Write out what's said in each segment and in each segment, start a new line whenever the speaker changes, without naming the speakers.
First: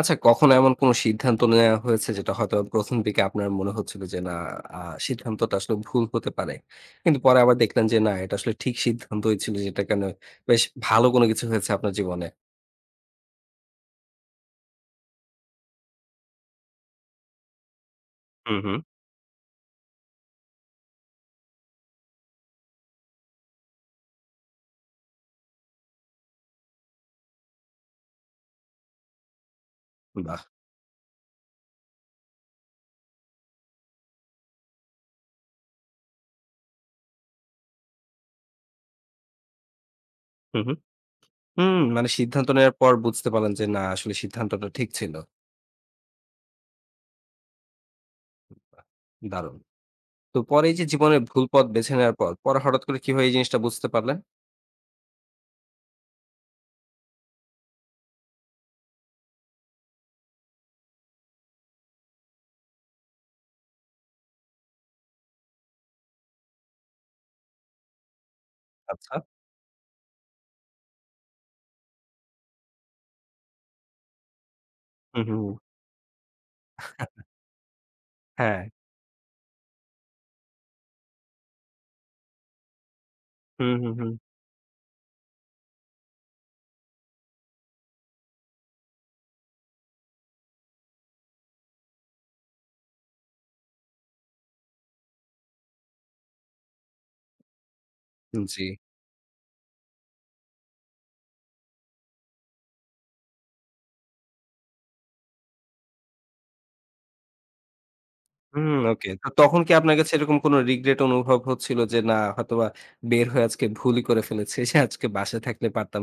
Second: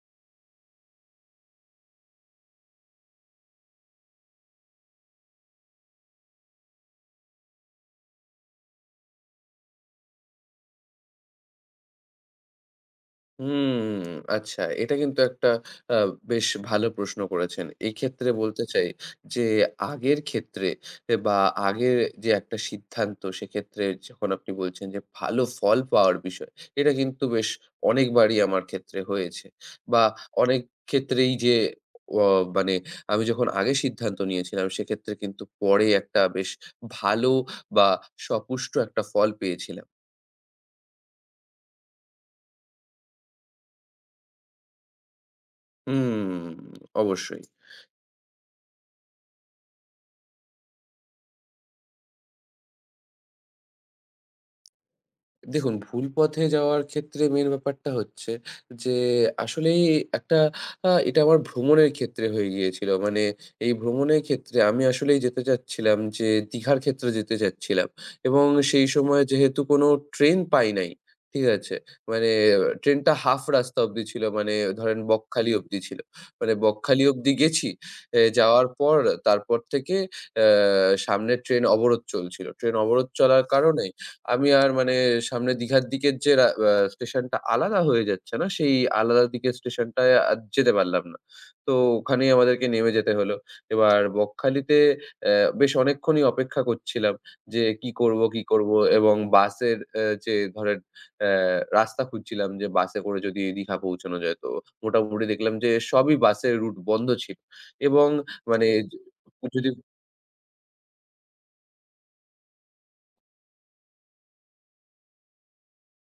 আচ্ছা, কখনো এমন কোনো সিদ্ধান্ত নেওয়া হয়েছে যেটা হয়তো ১ম দিকে আপনার মনে হচ্ছিল যে না, আ সিদ্ধান্তটা আসলে ভুল হতে পারে। কিন্তু পরে আবার দেখলেন যে না, এটা আসলে ঠিক সিদ্ধান্তই ছিল, যেটার কারণে বেশ ভালো কোনো কিছু হয়েছে আপনার জীবনে?
হুম, আচ্ছা এটা কিন্তু একটা আ বেশ ভালো প্রশ্ন করেছেন। এক্ষেত্রে
হুম,
বলতে
হুম।
চাই যে আগের ক্ষেত্রে এ বা আগের যে একটা সিদ্ধান্ত, সেক্ষেত্রে যখন আপনি বলছেন যে ভালো ফল পাওয়ার বিষয়, এটা কিন্তু বেশ অনেকবারই আমার ক্ষেত্রে হয়েছে। বা
বাহ!
অনেক ক্ষেত্রেই যে অ মানে আমি যখন আগে সিদ্ধান্ত নিয়েছিলাম সেক্ষেত্রে কিন্তু পরে একটা বেশ ভালো বা সপুষ্ট একটা ফল পেয়েছিলাম।
হুম, হুম। হুম, মানে সিদ্ধান্ত নেওয়ার পর বুঝতে পারলেন যে না, আসলে সিদ্ধান্তটা ঠিক ছিল।
হুম, অবশ্যই।
বাহ! দারুণ। তো পরে এই যে জীবনের ভুল পথ বেছে নেওয়ার পর, পরে হঠাৎ করে কিভাবে এই জিনিসটা বুঝতে পারলেন?
দেখুন, ভুল পথে যাওয়ার ক্ষেত্রে মেইন ব্যাপারটা হচ্ছে যে, আসলেই একটা এটা আমার ভ্রমণের ক্ষেত্রে হয়ে গিয়েছিল। মানে এই ভ্রমণের ক্ষেত্রে আমি আসলেই যেতে চাচ্ছিলাম যে, দীঘার ক্ষেত্রে যেতে চাচ্ছিলাম এবং সেই
আচ্ছা।
সময় যেহেতু কোনো ট্রেন পাই নাই, ঠিক আছে? মানে ট্রেনটা হাফ রাস্তা অব্দি ছিল। মানে ধরেন
হুম,
বকখালি
হুম।
অব্দি ছিল। মানে বকখালি অব্দি গেছি। এ
হ্যাঁ।
যাওয়ার পর তারপর থেকে অ্যা সামনের ট্রেন অবরোধ চলছিল। ট্রেন অবরোধ চলার
হুম,
কারণে
হুম, হুম।
আমি আর মানে সামনে দীঘার দিকের যে রা আ স্টেশনটা আলাদা হয়ে যাচ্ছে না, সেই আলাদা দিকের স্টেশনটায় আর যেতে পারলাম না। তো ওখানেই আমাদেরকে নেমে যেতে হলো। এবার বকখালিতে অ্যা বেশ অনেকক্ষণই অপেক্ষা করছিলাম যে কি করব, কি
হুম, জি।
করব? এবং বাসের যে ধরেন অ্যা রাস্তা খুঁজছিলাম যে বাসে করে যদি দীঘা পৌঁছানো যায়। তো মোটামুটি দেখলাম যে সবই বাসের রুট বন্ধ ছিল এবং মানে
হুম, ওকে। তো
য
তখন
যদি
কি আপনার কাছে এরকম কোনো রিগ্রেট অনুভব হচ্ছিল যে, "না, হয়তোবা বের হয়ে আজকে ভুলই করে ফেলেছি। আজকে বাসায় থাকলে পারতাম।"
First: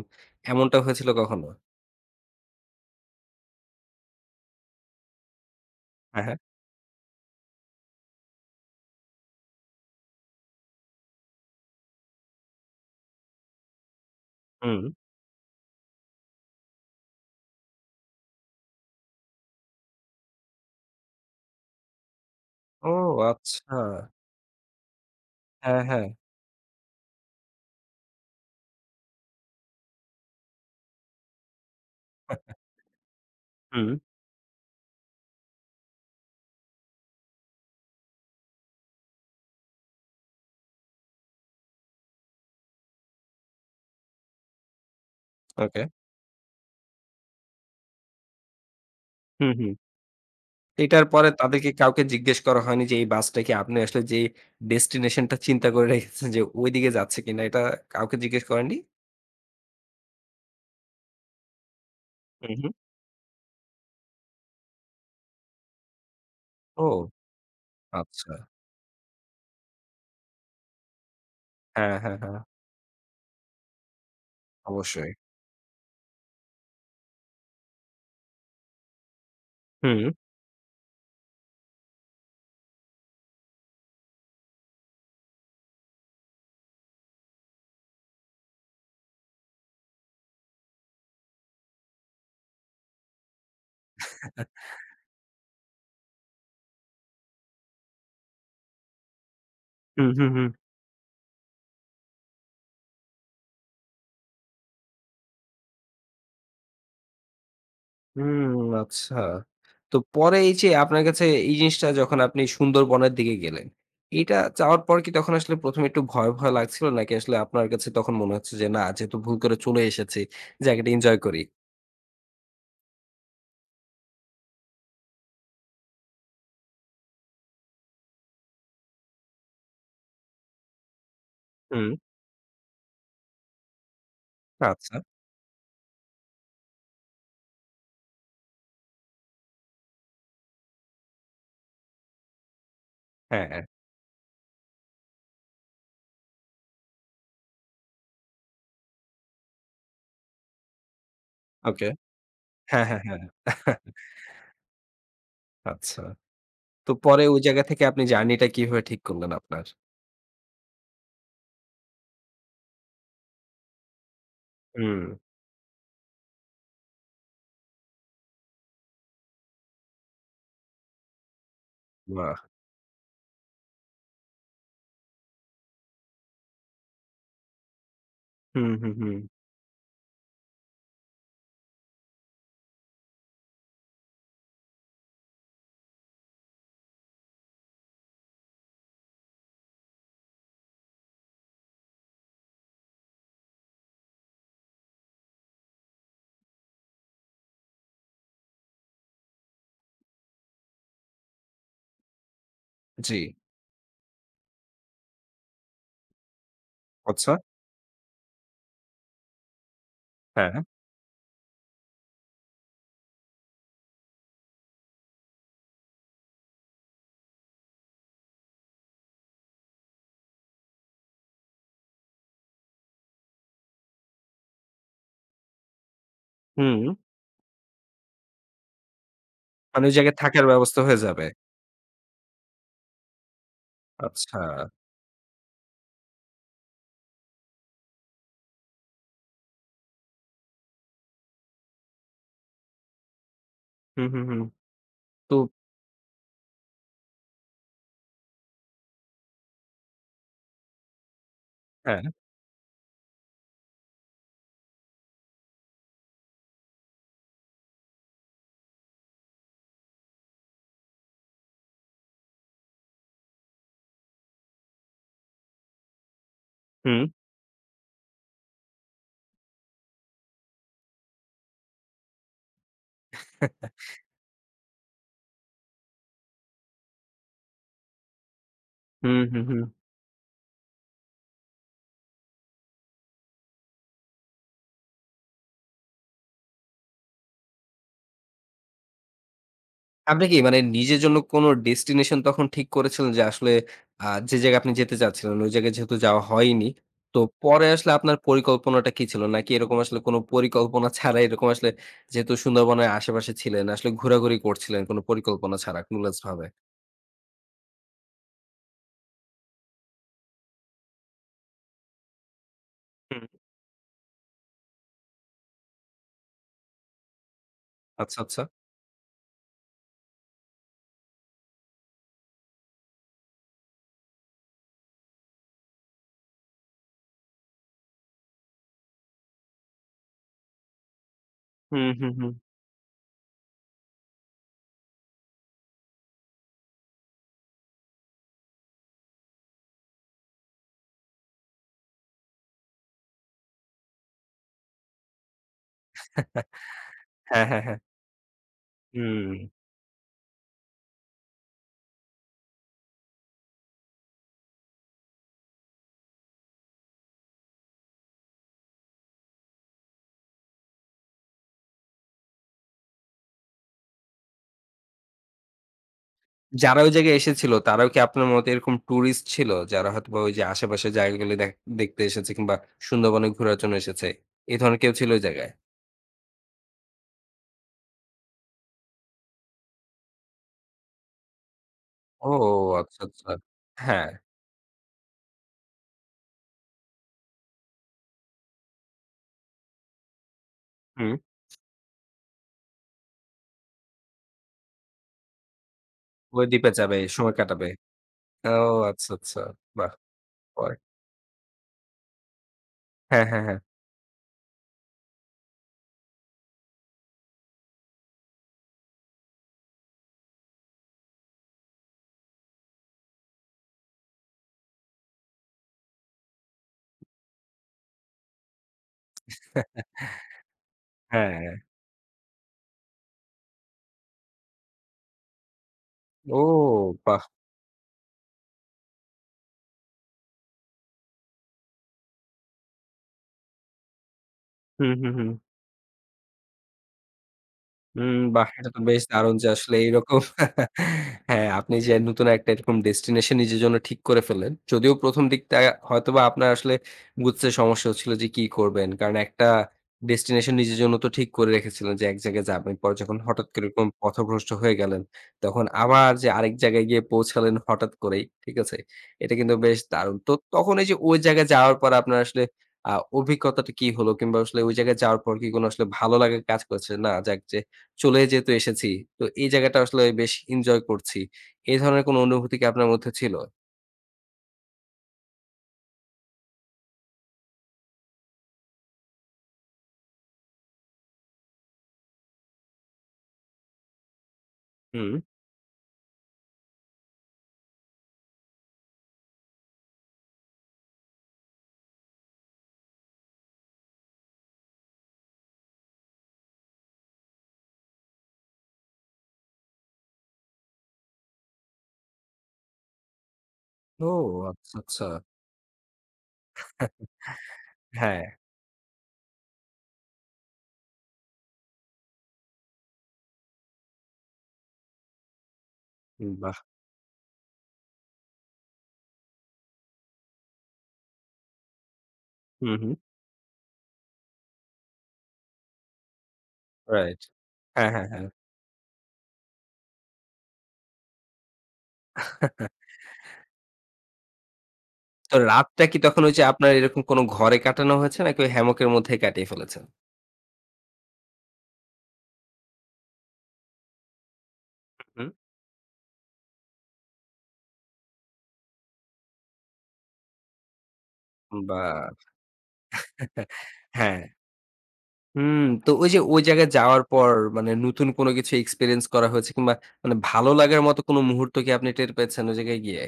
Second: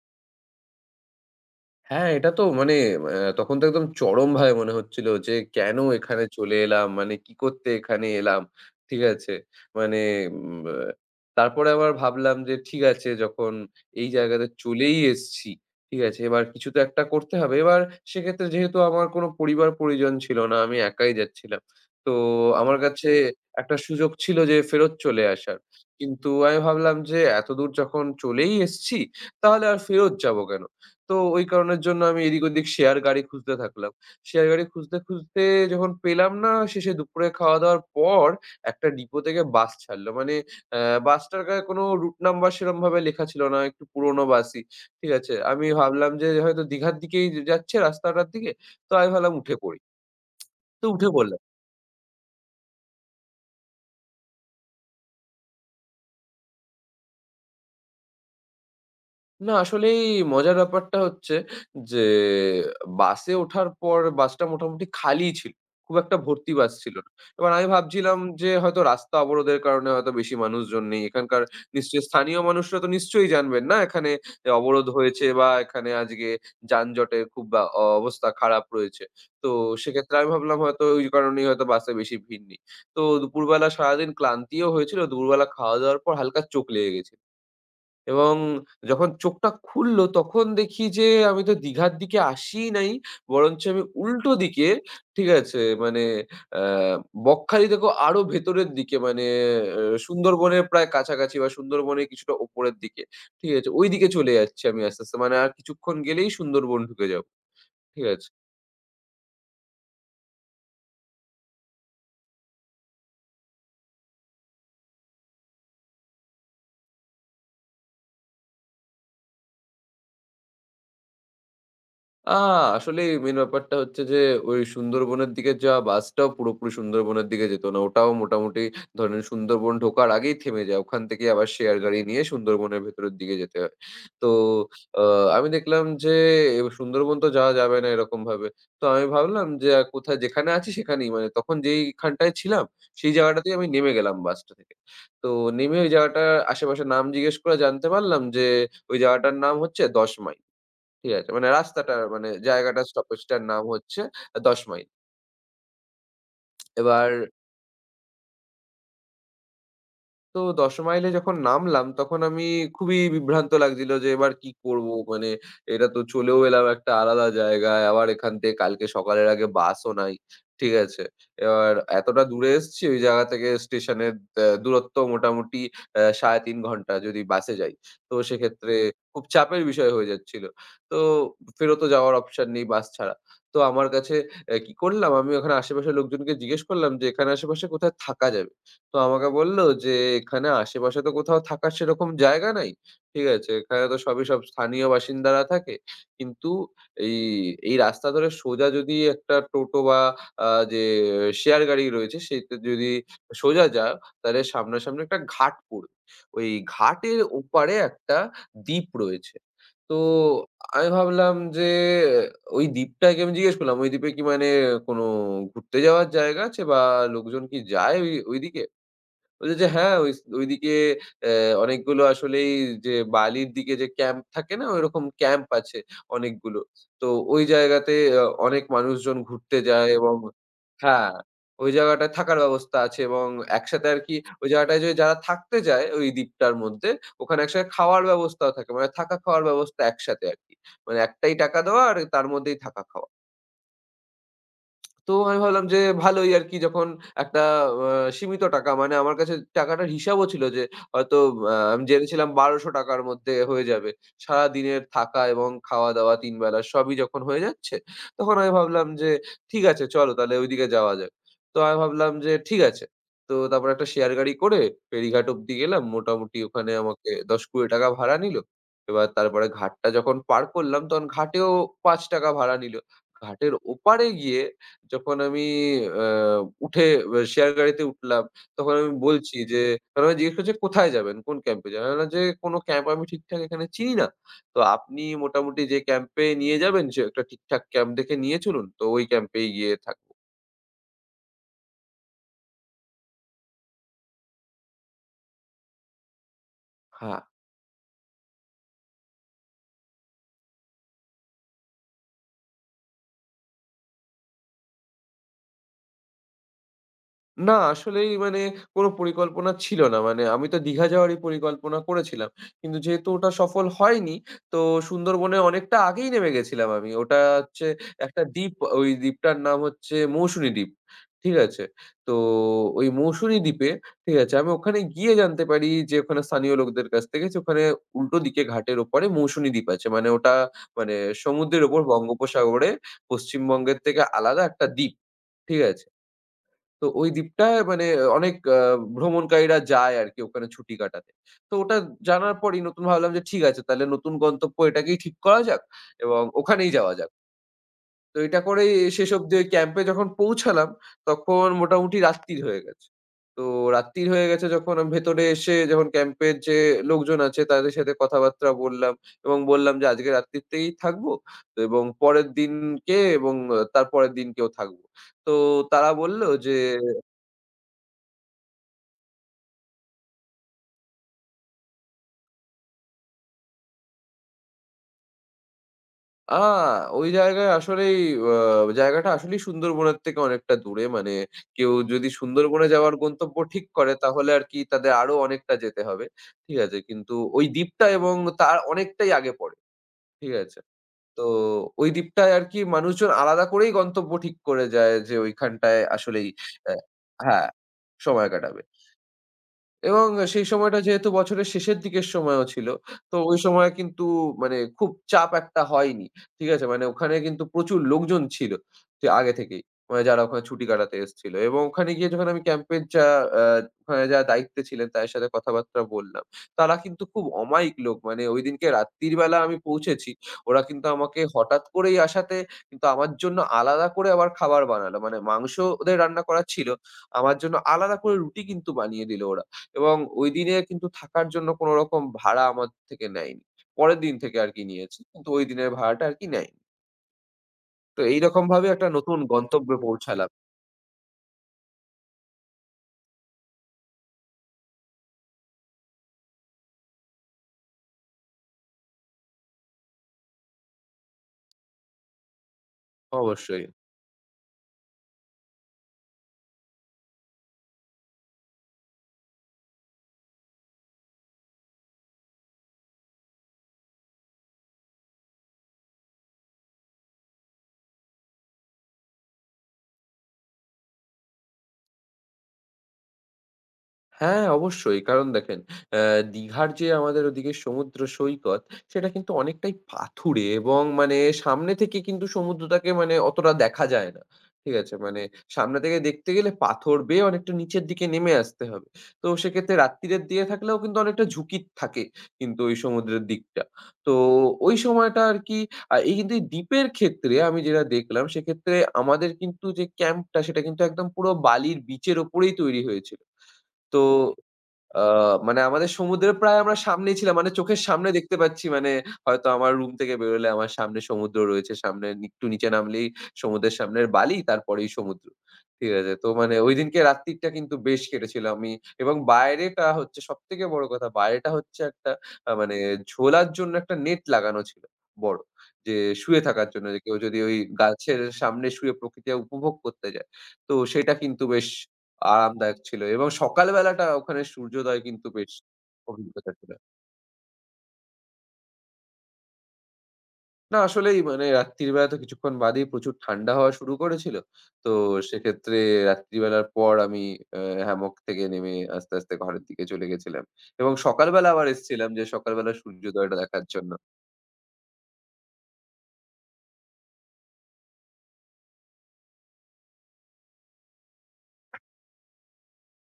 এমনটা হয়েছিল কখনো?
হ্যাঁ, এটা তো মানে তখন তো একদম চরমভাবে মনে হচ্ছিল যে, কেন এখানে
হ্যাঁ, হ্যাঁ।
চলে এলাম? মানে কি করতে এখানে এলাম? ঠিক আছে? মানে উম আ তারপরে আবার ভাবলাম যে, ঠিক আছে যখন এই জায়গাতে
হুম।
চলেই এসছি, ঠিক আছে? এবার কিছু তো একটা করতে হবে। এবার সেক্ষেত্রে যেহেতু আমার কোনো পরিবার-পরিজন ছিল না, আমি একাই যাচ্ছিলাম। তো আমার
ও
কাছে একটা
আচ্ছা।
সুযোগ ছিল যে, ফেরত চলে আসার।
হ্যাঁ, হ্যাঁ।
কিন্তু আমি ভাবলাম যে, এতদূর যখন চলেই এসছি, তাহলে আর ফেরত যাবো কেন? তো ওই কারণের জন্য আমি এদিক ওদিক শেয়ার গাড়ি খুঁজতে
হুম,
থাকলাম। শেয়ার গাড়ি খুঁজতে, খুঁজতে যখন পেলাম না, শেষে দুপুরে খাওয়া-দাওয়ার পর একটা ডিপো থেকে বাস ছাড়লো। মানে বাসটার গায়ে কোনো রুট নাম্বার সেরমভাবে লেখা ছিল না। একটু পুরনো বাসই। ঠিক আছে? আমি
ওকে।
ভাবলাম যে হয়তো দীঘার দিকেই যাচ্ছে রাস্তাটার দিকে। তো আমি ভাবলাম
হুম,
উঠে
হুম।
পড়ি। তো
এটার
উঠে
পরে
পড়লাম।
তাদেরকে কাউকে জিজ্ঞেস করা হয়নি যে, এই বাসটা কি আপনি আসলে যে ডেস্টিনেশন টা চিন্তা করে রেখেছেন যে ওইদিকে যাচ্ছে কিনা? এটা কাউকে জিজ্ঞেস করেননি?
না আসলেই মজার ব্যাপারটা হচ্ছে যে
হুম, হুম।
বাসে ওঠার পর বাসটা মোটামুটি খালিই ছিল। খুব একটা ভর্তি বাস
ও
ছিল না। এবার আমি ভাবছিলাম
আচ্ছা।
যে হয়তো রাস্তা অবরোধের কারণে হয়তো বেশি মানুষজন নেই। এখানকার
হ্যাঁ,
নিশ্চয়ই
হ্যাঁ,
স্থানীয়
হ্যাঁ।
মানুষরা তো নিশ্চয়ই জানবেন না এখানে অবরোধ
অবশ্যই।
হয়েছে বা এখানে আজকে যানজটের খুব বা অ অবস্থা খারাপ রয়েছে। তো
হুম।
সেক্ষেত্রে আমি ভাবলাম হয়তো ওই কারণেই হয়তো বাসে বেশি ভিড় নেই। তো দুপুরবেলা সারাদিন ক্লান্তিও হয়েছিল। দুপুরবেলা খাওয়া-দাওয়ার পর হালকা চোখ লেগে গেছিল। এবং যখন চোখটা খুলল তখন দেখি যে আমি তো দীঘার দিকে আসিই নাই। বরঞ্চ আমি উল্টো দিকে, ঠিক আছে? মানে আ বকখালি থেকেও আরো ভেতরের দিকে, মানে আ
হুম, হুম, হুম।
সুন্দরবনের প্রায় কাছাকাছি বা সুন্দরবনের কিছুটা উপরের দিকে। ঠিক আছে? ওইদিকে চলে যাচ্ছি আমি আস্তে, আস্তে। মানে আর কিছুক্ষণ গেলেই সুন্দরবন ঢুকে যাব। ঠিক আছে?
হুম, আচ্ছা। তো পরে এই যে আপনার কাছে এই জিনিসটা যখন আপনি সুন্দরবনের দিকে গেলেন, এটা যাওয়ার পর কি তখন আসলে ১ম এ একটু ভয়, ভয় লাগছিল? নাকি আসলে আপনার কাছে তখন মনে হচ্ছে যে, "না, যেহেতু ভুল করে চলে এসেছি, জায়গাটা এনজয় করি।"
আ আসলে মেইন ব্যাপারটা হচ্ছে যে ওই সুন্দরবনের দিকে যাওয়া বাসটাও পুরোপুরি সুন্দরবনের দিকে যেত না। ওটাও মোটামুটি ধরেন সুন্দরবন ঢোকার আগেই থেমে যায়। ওখান থেকেই আবার শেয়ার
হুম,
গাড়ি নিয়ে সুন্দরবনের ভেতরের দিকে যেতে হয়। তো
আচ্ছা।
আ আমি দেখলাম যে সুন্দরবন তো যাওয়া যাবে না এরকমভাবে। তো আমি ভাবলাম যে কোথায় যেখানে আছি সেখানেই, মানে তখন যেইখানটায় ছিলাম সেই
হ্যাঁ,
জায়গাটাতেই
হ্যাঁ।
আমি নেমে গেলাম বাসটা থেকে। তো নেমে ওই জায়গাটার আশেপাশে নাম জিজ্ঞেস করে জানতে পারলাম যে ওই জায়গাটার নাম হচ্ছে ১০ মাইল। ঠিক আছে। মানে
ওকে।
রাস্তাটা, মানে
হ্যাঁ,
জায়গাটার
হ্যাঁ, হ্যাঁ।
স্টপেজটার নাম হচ্ছে ১০ মাইল।
আচ্ছা। তো
এবার
পরে ওই জায়গা থেকে আপনি জার্নিটা কিভাবে ঠিক করলেন আপনার?
তো ১০ মাইলে যখন নামলাম তখন আমি খুবই বিভ্রান্ত লাগছিল যে এবার কি করব?
হুম,
মানে এটা তো চলেও এলাম একটা আলাদা জায়গায়। আবার এখান থেকে কালকে সকালের আগে বাসও নাই। ঠিক আছে? এবার এতটা
বাহ!
দূরে এসছি ওই জায়গা থেকে স্টেশনের দূরত্ব মোটামুটি ৩.৫ ঘন্টা যদি বাসে যাই। তো
হুম,
সেক্ষেত্রে
হুম, হুম।
খুব চাপের বিষয় হয়ে যাচ্ছিল। তো ফেরতও যাওয়ার অপশন নেই বাস ছাড়া। তো আমার কাছে কি করলাম আমি ওখানে আশেপাশের লোকজনকে জিজ্ঞেস করলাম যে, "এখানে আশেপাশে কোথায় থাকা যাবে?" তো আমাকে বলল যে, "এখানে আশেপাশে তো কোথাও থাকার সেরকম জায়গা নাই। ঠিক আছে? এখানে তো সবই সব স্থানীয় বাসিন্দারা থাকে। কিন্তু এই, এই রাস্তা ধরে সোজা যদি একটা টোটো বা আ যে শেয়ার গাড়ি রয়েছে সেতে যদি
জি।
সোজা যাও তাহলে সামনাসামনি একটা ঘাট পড়বে। ওই ঘাটের
আচ্ছা।
ওপারে একটা দ্বীপ রয়েছে।" তো
হ্যাঁ।
আমি ভাবলাম যে ওই দ্বীপটাকে আমি জিজ্ঞেস করলাম, "ওই দ্বীপে কি, মানে কোনো ঘুরতে যাওয়ার জায়গা আছে বা লোকজন কি যায় ওইদিকে?" ওই যে, যে হ্যাঁ, ওই ওইদিকে অ্যা অনেকগুলো আসলেই যে বালির দিকে যে ক্যাম্প থাকে না? ওইরকম ক্যাম্প আছে অনেকগুলো।
হুম।
তো ওই জায়গাতে অনেক মানুষজন ঘুরতে
মানে
যায়
ওই
এবং
জায়গায় থাকার ব্যবস্থা হয়ে
হ্যাঁ,
যাবে।
ওই জায়গাটায় থাকার ব্যবস্থা আছে এবং একসাথে আরকি
আচ্ছা।
ওই জায়গাটায় যে যারা থাকতে যায় ওই দ্বীপটার মধ্যে, ওখানে একসাথে খাওয়ার ব্যবস্থাও থাকে। মানে থাকা খাওয়ার ব্যবস্থা একসাথে আরকি। মানে একটাই টাকা দেওয়া আর তার মধ্যেই থাকা খাওয়া।
হুম, হুম, হুম।
তো
তো
আমি ভাবলাম যে ভালোই আরকি যখন একটা আ সীমিত টাকা, মানে আমার কাছে টাকাটার হিসাবও ছিল যে হয়তো আমি
হ্যাঁ।
জেনেছিলাম ৳১২০০ র মধ্যে হয়ে যাবে। সারাদিনের থাকা এবং খাওয়া-দাওয়া ৩ বেলা সবই যখন হয়ে যাচ্ছে, তখন আমি ভাবলাম যে ঠিক আছে চলো তাহলে ওইদিকে যাওয়া যাক। তো আমি ভাবলাম যে ঠিক আছে। তো তারপর একটা শেয়ার গাড়ি করে ফেরিঘাট অব্দি গেলাম। মোটামুটি ওখানে
হুম।
আমাকে ৳১০-৳২০ ভাড়া নিল। এবার তারপরে ঘাটটা যখন পার করলাম তখন ঘাটেও ৳৫ ভাড়া নিল। ঘাটের ওপারে গিয়ে যখন আমি আ উঠে শেয়ার গাড়িতে উঠলাম, তখন আমি
হুম,
বলছি
হুম,
যে
হুম।
তারা আমায় জিজ্ঞেস করছে, "কোথায় যাবেন? কোন ক্যাম্পে যাবেন?" আমি বললাম যে, "কোনো ক্যাম্প আমি ঠিকঠাক এখানে চিনি না। তো আপনি মোটামুটি যে ক্যাম্পে নিয়ে যাবেন সে একটা ঠিকঠাক ক্যাম্প দেখে নিয়ে চলুন। তো ওই ক্যাম্পেই গিয়ে থাকবো।"
আপনি কি মানে নিজের জন্য কোনো ডেস্টিনেশন তখন ঠিক করেছিলেন যে আসলে আ যে জায়গায় আপনি যেতে চাচ্ছিলেন ওই জায়গায় যেহেতু যাওয়া হয়নি,
হা
তো পরে আসলে আপনার পরিকল্পনাটা কি ছিল? নাকি এরকম আসলে কোনো পরিকল্পনা ছাড়া এরকম আসলে যেহেতু সুন্দরবনের আশেপাশে ছিলেন, আসলে ঘোরাঘুরি করছিলেন কোনো পরিকল্পনা ছাড়া clueless ভাবে?
না, আসলেই মানে কোনো পরিকল্পনা ছিল না। মানে আমি তো দীঘা যাওয়ারই পরিকল্পনা করেছিলাম। কিন্তু যেহেতু
হুম।
ওটা সফল হয়নি, তো সুন্দরবনে অনেকটা আগেই নেমে গেছিলাম আমি। ওটা হচ্ছে
আচ্ছা,
একটা
আচ্ছা।
দ্বীপ, ওই দ্বীপটার নাম হচ্ছে মৌসুনী দ্বীপ। ঠিক আছে? তো ওই মৌসুনী দ্বীপে, ঠিক আছে? আমি ওখানে গিয়ে জানতে পারি যে ওখানে স্থানীয় লোকদের কাছ থেকে যে ওখানে উল্টো দিকে ঘাটের ওপারে মৌসুনী দ্বীপ আছে। মানে ওটা মানে সমুদ্রের ওপর
হুম, হুম, হুম।
বঙ্গোপসাগরে পশ্চিমবঙ্গের থেকে আলাদা একটা দ্বীপ। ঠিক আছে? তো ওই দ্বীপটায় মানে অনেক ভ্রমণকারীরা যায় আরকি ওখানে ছুটি কাটাতে। তো ওটা জানার পরেই নতুন ভাবলাম যে ঠিক আছে তাহলে নতুন গন্তব্য এটাকেই ঠিক করা যাক এবং ওখানেই যাওয়া যাক।
হ্যাঁ, হ্যাঁ, হ্যাঁ।
তো এটা করেই শেষ
হুম।
অব্দি ওই ক্যাম্পে যখন পৌঁছালাম তখন মোটামুটি রাত্তির হয়ে গেছে। তো রাত্তির হয়ে গেছে, যখন আমি ভেতরে এসে যখন ক্যাম্পের যে লোকজন আছে তাদের সাথে কথাবার্তা বললাম এবং বললাম যে আজকে রাত্তিরতেই থাকবো তো, এবং পরের দিনকে এবং তারপরের দিনকেও থাকবো। তো তারা বলল যে
যারা ওই জায়গায় এসেছিল, তারাও কি আপনার মতো এরকম টুরিস্ট ছিল? যারা হয়তোবা ওই যে আশেপাশের জায়গাগুলো দেখতে এসেছে কিংবা সুন্দরবনে ঘোরার জন্য এসেছে। এই ধরনের কেউ ছিল ওই জায়গায়?
আ ওই জায়গায় আসলেই আ জায়গাটা আসলেই সুন্দরবনের থেকে অনেকটা দূরে। মানে কেউ যদি
ও
সুন্দরবনে যাওয়ার
আচ্ছা, আচ্ছা।
গন্তব্য ঠিক করে
হ্যাঁ,
তাহলে আরকি তাদের আরো অনেকটা যেতে হবে। ঠিক আছে? কিন্তু ওই দ্বীপটা এবং তার অনেকটাই আগে পড়ে। ঠিক আছে?
হুম।
তো ওই দ্বীপটায় আরকি মানুষজন আলাদা করেই গন্তব্য ঠিক করে যায় যে ওইখানটায় আসলেই
ওই দ্বীপে
অ্যা
যাবে, সময়
হ্যাঁ,
কাটাবে।
সময়
ও
কাটাবে।
আচ্ছা, আচ্ছা। বাহ!
এবং সেই
পরে
সময়টা যেহেতু বছরের শেষের দিকের সময়ও ছিল, তো
হ্যাঁ,
ওই
হ্যাঁ, হ্যাঁ।
সময় কিন্তু মানে খুব চাপ একটা হয়নি। ঠিক আছে? মানে ওখানে কিন্তু প্রচুর লোকজন ছিল যে আগে থেকেই। মানে যারা ওখানে ছুটি কাটাতে এসেছিল এবং ওখানে গিয়ে যখন আমি ক্যাম্পের যা আ ওখানে যারা দায়িত্বে ছিলেন তাদের সাথে কথাবার্তা বললাম। তারা কিন্তু খুব অমায়িক লোক। মানে ঐদিনকে রাত্রির বেলা আমি পৌঁছেছি। ওরা কিন্তু আমাকে
হ্যাঁ,
হঠাৎ করেই আসাতে কিন্তু আমার জন্য আলাদা করে আবার খাবার বানালো। মানে মাংস ওদের রান্না করা
ও
ছিল।
বাহ!
আমার জন্য আলাদা করে রুটি কিন্তু বানিয়ে দিল ওরা। এবং ওইদিনে কিন্তু থাকার জন্য কোনো রকম ভাড়া আমার থেকে নেয়নি। পরের দিন থেকে আরকি
হুম,
নিয়েছে।
হুম,
কিন্তু
হুম।
ওই দিনের ভাড়াটা আরকি নেয়নি। তো
হুম, বাহ!
এইরকমভাবে
এটা তো
একটা
বেশ
নতুন
দারুণ যে
গন্তব্যে
আসলে এইরকম
পৌঁছালাম।
হ্যাঁ, আপনি যে নতুন একটা এরকম ডেস্টিনেশন নিজের জন্য ঠিক করে ফেললেন। যদিও ১ম দিকটা হয়তোবা আপনার আসলে বুঝতে সমস্যা হচ্ছিল যে কি করবেন। কারণ একটা ডেস্টিনেশন নিজের জন্য তো ঠিক করে রেখেছিলেন যে এক জায়গায় যাবেন। পরে যখন হঠাৎ
অবশ্যই।
করে এরকম পথভ্রষ্ট হয়ে গেলেন, তখন আবার যে আরেক জায়গায় গিয়ে পৌঁছালেন হঠাৎ করেই, ঠিক আছে? এটা কিন্তু বেশ দারুণ। তো তখন এই যে ওই জায়গায় যাওয়ার পর আপনার আসলে আ অভিজ্ঞতাটা কি হলো? কিংবা আসলে ওই জায়গায় যাওয়ার পর কি কোনো আসলে ভালো লাগা কাজ করেছে? না, যাক, যে চলে যেহেতু এসেছি, তো এই জায়গাটা আসলে বেশ এনজয় করছি। এই ধরনের কোনো অনুভূতি কি আপনার মধ্যে ছিল?
হ্যাঁ, অবশ্যই। কারণ দেখেন, অ্যা দীঘার যে আমাদের ওদিকে সমুদ্র সৈকত, সেটা কিন্তু অনেকটাই পাথুরে এবং মানে সামনে থেকে কিন্তু সমুদ্রটাকে মানে অতটা দেখা যায় না। ঠিক আছে?
হুম।
মানে সামনে থেকে দেখতে গেলে পাথর বেয়ে অনেকটা নিচের দিকে নেমে আসতে হবে। তো সেক্ষেত্রে রাত্তিরের দিকে থাকলেও কিন্তু অনেকটা ঝুঁকি থাকে কিন্তু ওই সমুদ্রের দিকটা। তো ওই সময়টা আরকি এই কিন্তু এই দ্বীপের ক্ষেত্রে আমি যেটা দেখলাম, সেক্ষেত্রে আমাদের কিন্তু যে ক্যাম্পটা, সেটা কিন্তু একদম পুরো বালির বিচের ওপরেই তৈরি হয়েছিল। তো
ও আচ্ছা,
আ
আচ্ছা।
মানে আমাদের সমুদ্রের প্রায় আমরা সামনেই ছিলাম। মানে চোখের সামনে
হ্যাঁ,
দেখতে পাচ্ছি, মানে হয়তো আমার রুম থেকে বেরোলে আমার সামনে সমুদ্র রয়েছে। সামনে একটু নিচে নামলেই সমুদ্রের সামনের বালি, তারপরেই সমুদ্র। ঠিক আছে? তো মানে
বাহ!
ঐদিনকে রাত্তিরটা কিন্তু বেশ কেটেছিল। আমি এবং বাইরেটা হচ্ছে সবথেকে বড় কথা বাইরেটা হচ্ছে একটা
হুম,
মানে
হুম।
ঝোলার জন্য একটা নেট লাগানো ছিল বড়। যে শুয়ে থাকার জন্য যে কেউ
রাইট।
যদি ওই
হ্যাঁ, হ্যাঁ,
গাছের
হ্যাঁ।
সামনে শুয়ে প্রকৃতি উপভোগ করতে যায়। তো সেটা কিন্তু বেশ আরামদায়ক ছিল এবং সকাল বেলাটা ওখানে সূর্যোদয় কিন্তু
তো
বেশ
রাতটা কি তখন ওই যে
অভিজ্ঞতা ছিল।
আপনার এরকম কোনো ঘরে কাটানো হয়েছে, নাকি ওই হ্যামকের মধ্যেই কাটিয়ে ফেলেছেন?
না আসলেই মানে রাত্রিবেলা তো কিছুক্ষণ বাদেই প্রচুর ঠান্ডা হওয়া শুরু করেছিল। তো
হুম,
সেক্ষেত্রে রাত্রিবেলার পর আমি আ হ্যামক থেকে নেমে আস্তে, আস্তে ঘরের দিকে চলে গেছিলাম এবং সকালবেলা আবার এসেছিলাম যে
বাহ!
সকালবেলা সূর্যোদয়টা দেখার জন্য।
হ্যাঁ। হুম, তো ওই যে ওই জায়গায় যাওয়ার পর মানে নতুন কোনো কিছু এক্সপেরিয়েন্স করা হয়েছে কিংবা মানে ভালো লাগার মতো কোনো মুহূর্ত কি আপনি টের পেয়েছেন ওই জায়গায় গিয়ে?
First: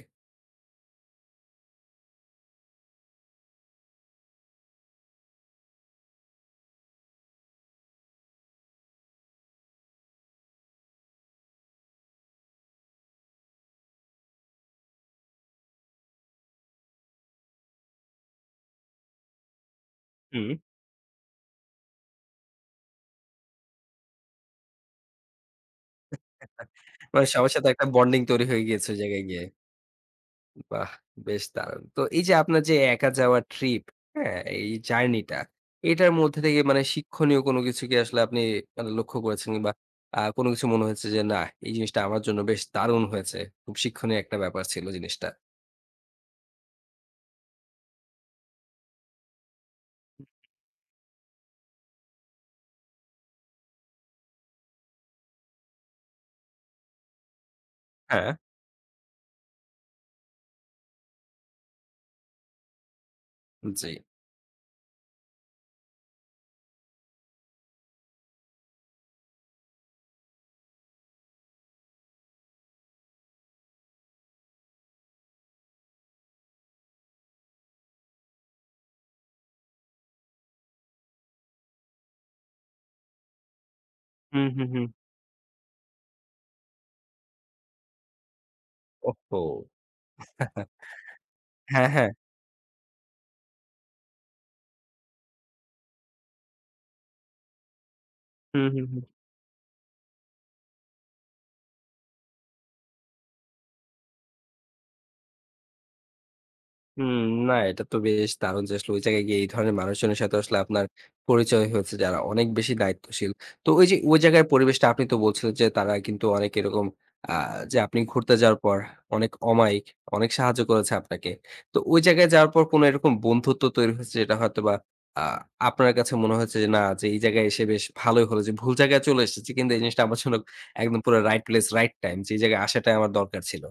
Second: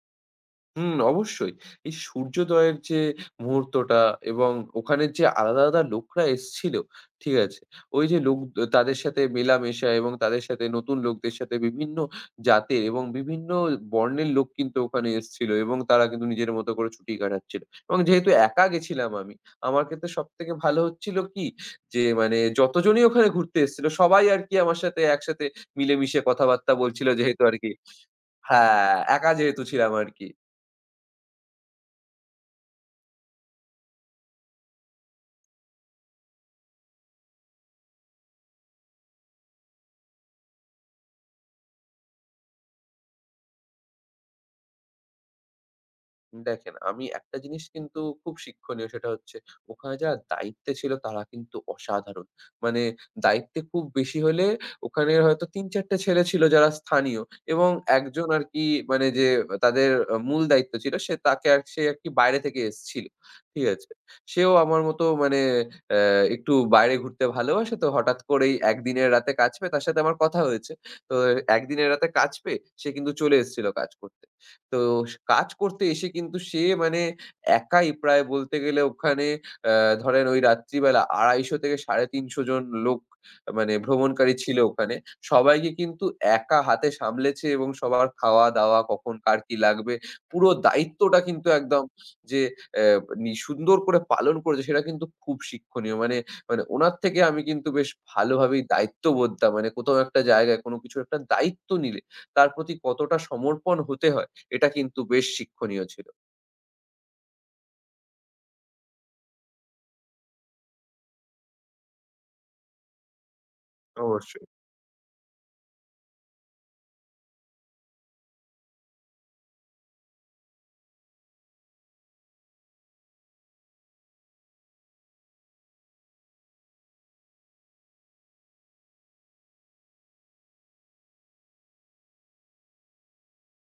হুম, অবশ্যই। এই সূর্যোদয়ের যে মুহূর্তটা এবং ওখানের যে আলাদা, আলাদা লোকরা এসছিল, ঠিক আছে? ওই যে লোক দ তাদের সাথে মেলামেশা এবং তাদের সাথে নতুন লোকদের সাথে বিভিন্ন জাতের এবং বিভিন্ন বর্ণের লোক কিন্তু ওখানে এসছিল এবং তারা কিন্তু নিজের মতো করে ছুটি কাটাচ্ছিল। এবং যেহেতু একা গেছিলাম আমি, আমার ক্ষেত্রে
হুম।
সবথেকে ভালো হচ্ছিল কি? যে মানে যতজনই ওখানে ঘুরতে এসছিল সবাই আরকি আমার সাথে একসাথে মিলেমিশে কথাবার্তা বলছিল
মানে
যেহেতু
সবার সাথে
আরকি
একটা বন্ডিং তৈরি হয়ে গিয়েছে
হ্যাঁ,
ওই জায়গায়
একা
গিয়ে।
যেহেতু ছিলাম আরকি।
বাহ! বেশ দারুণ। তো এই যে আপনার যে একা যাওয়ার ট্রিপ, হ্যাঁ? এই জার্নিটা, এটার মধ্যে থেকে মানে শিক্ষণীয় কোনো কিছু কি আসলে আপনি মানে লক্ষ্য করেছেন কিংবা কোনো কিছু মনে হয়েছে যে, "না, এই জিনিসটা আমার জন্য বেশ দারুণ হয়েছে।" খুব শিক্ষণীয় একটা ব্যাপার ছিল জিনিসটা।
দেখেন, আমি একটা জিনিস কিন্তু খুব শিক্ষণীয় সেটা হচ্ছে ওখানে যারা দায়িত্বে ছিল তারা কিন্তু অসাধারণ। মানে দায়িত্বে খুব বেশি হলে ওখানে হয়তো ৩-৪ টে ছেলে ছিল যারা স্থানীয় এবং একজন
হ্যাঁ?
আরকি, মানে যে তাদের মূল দায়িত্ব ছিল সে, তাকে আর সে আরকি বাইরে থেকে এসছিল। ঠিক
জি।
আছে? সেও আমার মতো মানে অ্যা একটু বাইরে ঘুরতে ভালোবাসে, তো হঠাৎ করেই একদিনের রাতে কাজ পেয়ে তার সাথে আমার কথা হয়েছে। তো একদিনের রাতে কাজ পেয়ে সে কিন্তু চলে এসেছিল কাজ করতে। তো কাজ করতে এসে কিন্তু সে মানে একাই প্রায় বলতে গেলে ওখানে আ ধরেন ওই রাত্রিবেলা ২৫০-৩৫০ জন লোক মানে ভ্রমণকারী
হুম,
ছিল
হুম, হুম।
ওখানে। সবাইকে কিন্তু একা হাতে সামলেছে এবং সবার খাওয়া-দাওয়া কখন কার
ওহহো!
কি লাগবে পুরো দায়িত্বটা কিন্তু একদম
হ্যাঁ, হ্যাঁ।
যে অ্যা নি সুন্দর করে পালন করেছে সেটা কিন্তু খুব শিক্ষণীয়। মানে মানে উনার থেকে আমি কিন্তু বেশ ভালোভাবেই
হুম, হুম, হুম।
দায়িত্ববোধটা মানে কোথাও একটা জায়গায় কোনো কিছুর একটা দায়িত্ব নিলে তার প্রতি কতটা সমর্পণ হতে হয় এটা কিন্তু বেশ শিক্ষণীয় ছিল।
হুম, না, এটা তো বেশ দারুণ যে আসলে ওই জায়গায় গিয়ে এই ধরনের মানুষজনের সাথে আসলে আপনার পরিচয় হয়েছে যারা অনেক বেশি দায়িত্বশীল। তো ওই যে ওই
অবশ্যই।
জায়গার পরিবেশটা আপনি তো বলছিলেন যে তারা কিন্তু অনেক এরকম আ যে আপনি ঘুরতে যাওয়ার পর অনেক অমায়িক, অনেক সাহায্য করেছে আপনাকে। তো ওই জায়গায় যাওয়ার পর কোনো এরকম বন্ধুত্ব তৈরি হয়েছে যেটা হয়তোবা আ আপনার কাছে মনে হয়েছে যে না, যে এই জায়গায় এসে বেশ ভালোই হলো, যে ভুল জায়গায় চলে এসেছি কিন্তু এই জিনিসটা আমার জন্য একদম পুরো রাইট প্লেস, রাইট টাইম, যে এই জায়গায় আসাটাই আমার দরকার ছিল।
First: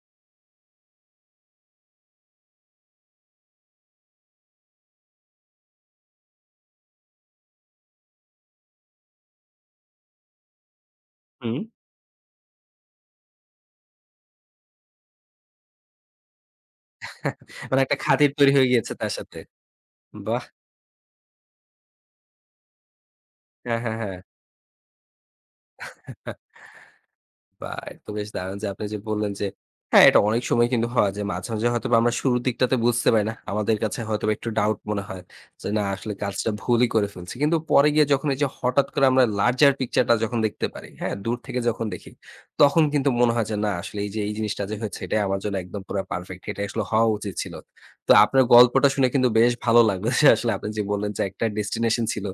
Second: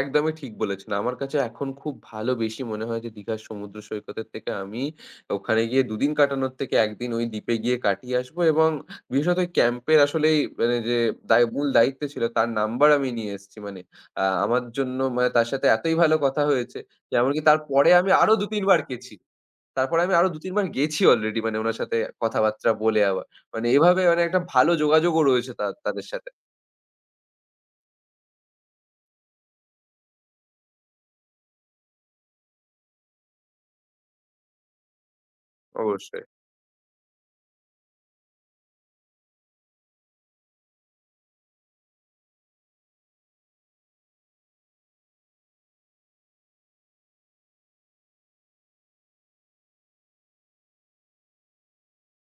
একদমই ঠিক বলেছেন। আমার কাছে এখন খুব ভালো বেশি মনে হয় যে দীঘার সমুদ্র সৈকতের থেকে আমি ওখানে গিয়ে দুদিন কাটানোর থেকে ১ দিন ওই দ্বীপে গিয়ে কাটিয়ে আসবো এবং বিশেষত ওই ক্যাম্পের আসলেই মানে যে
হুম।
মূল দায়িত্ব ছিল তার নাম্বার আমি নিয়ে এসেছি। মানে আমার জন্য মানে তার সাথে এতই ভালো কথা হয়েছে যে এমনকি
মানে
তারপরে
একটা
আমি
খাতির
আরো
তৈরি
২-৩
হয়ে
বার
গিয়েছে তার
গেছি।
সাথে।
তারপরে আমি আরো
বাহ!
২-৩ বার গেছি অলরেডি মানে উনার সাথে কথাবার্তা বলে আবার। মানে
হ্যাঁ, হ্যাঁ,
এভাবে
হ্যাঁ।
মানে একটা ভালো যোগাযোগও রয়েছে তাদের সাথে।
বাহ! এটা তো বেশ দারুণ যে আপনি যে বললেন যে হ্যাঁ, এটা অনেক সময় কিন্তু হয় যে মাঝে, মাঝে হয়তোবা আমরা শুরুর দিকটাতে বুঝতে পারি না। আমাদের কাছে হয়তোবা একটু ডাউট মনে হয় যে না, আসলে
অবশ্যই।
কাজটা ভুলই করে ফেলছি। কিন্তু পরে গিয়ে যখন এই যে হঠাৎ করে আমরা লার্জার পিকচারটা যখন দেখতে পারি, হ্যাঁ? দূর থেকে যখন দেখি, তখন কিন্তু মনে হয় যে না, আসলে এই যে এই জিনিসটা যে হয়েছে এটাই আমার জন্য একদম পুরা পারফেক্ট। এটাই আসলে হওয়া উচিত ছিল। তো আপনার গল্পটা শুনে কিন্তু বেশ ভালো লাগলো যে আসলে আপনি যে বললেন যে একটা ডেস্টিনেশন ছিল,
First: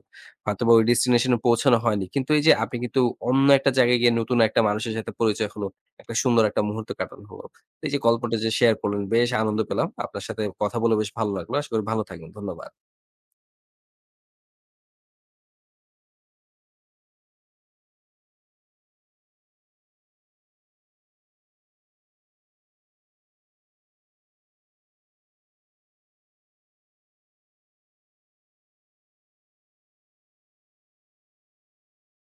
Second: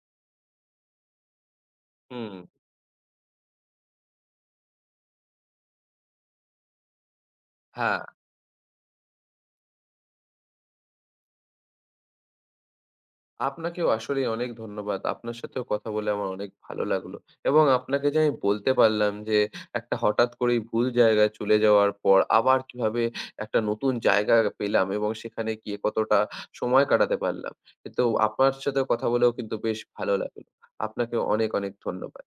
হয়তোবা ওই ডেস্টিনেশন এ পৌঁছানো হয়নি।
হুম,
কিন্তু এই যে আপনি কিন্তু অন্য একটা জায়গায় গিয়ে নতুন একটা মানুষের সাথে পরিচয় হলো। একটা সুন্দর একটা মুহূর্ত কাটানো হলো। তো এই যে
হ্যাঁ,
গল্পটা যে শেয়ার করলেন, বেশ আনন্দ পেলাম। আপনার সাথে কথা বলে বেশ ভালো লাগলো। আশা করি ভালো থাকবেন। ধন্যবাদ।
আপনাকেও আসলেই অনেক ধন্যবাদ। আপনার সাথেও কথা বলে আমার অনেক ভালো লাগলো এবং আপনাকে যে আমি বলতে পারলাম যে একটা হঠাৎ করেই ভুল জায়গায় চলে যাওয়ার পর আবার কিভাবে একটা নতুন জায়গা পেলাম এবং সেখানে গিয়ে কতটা সময় কাটাতে পারলাম। তো আপনার সাথে কথা বলেও কিন্তু বেশ ভালো লাগলো। আপনাকেও অনেক, অনেক ধন্যবাদ।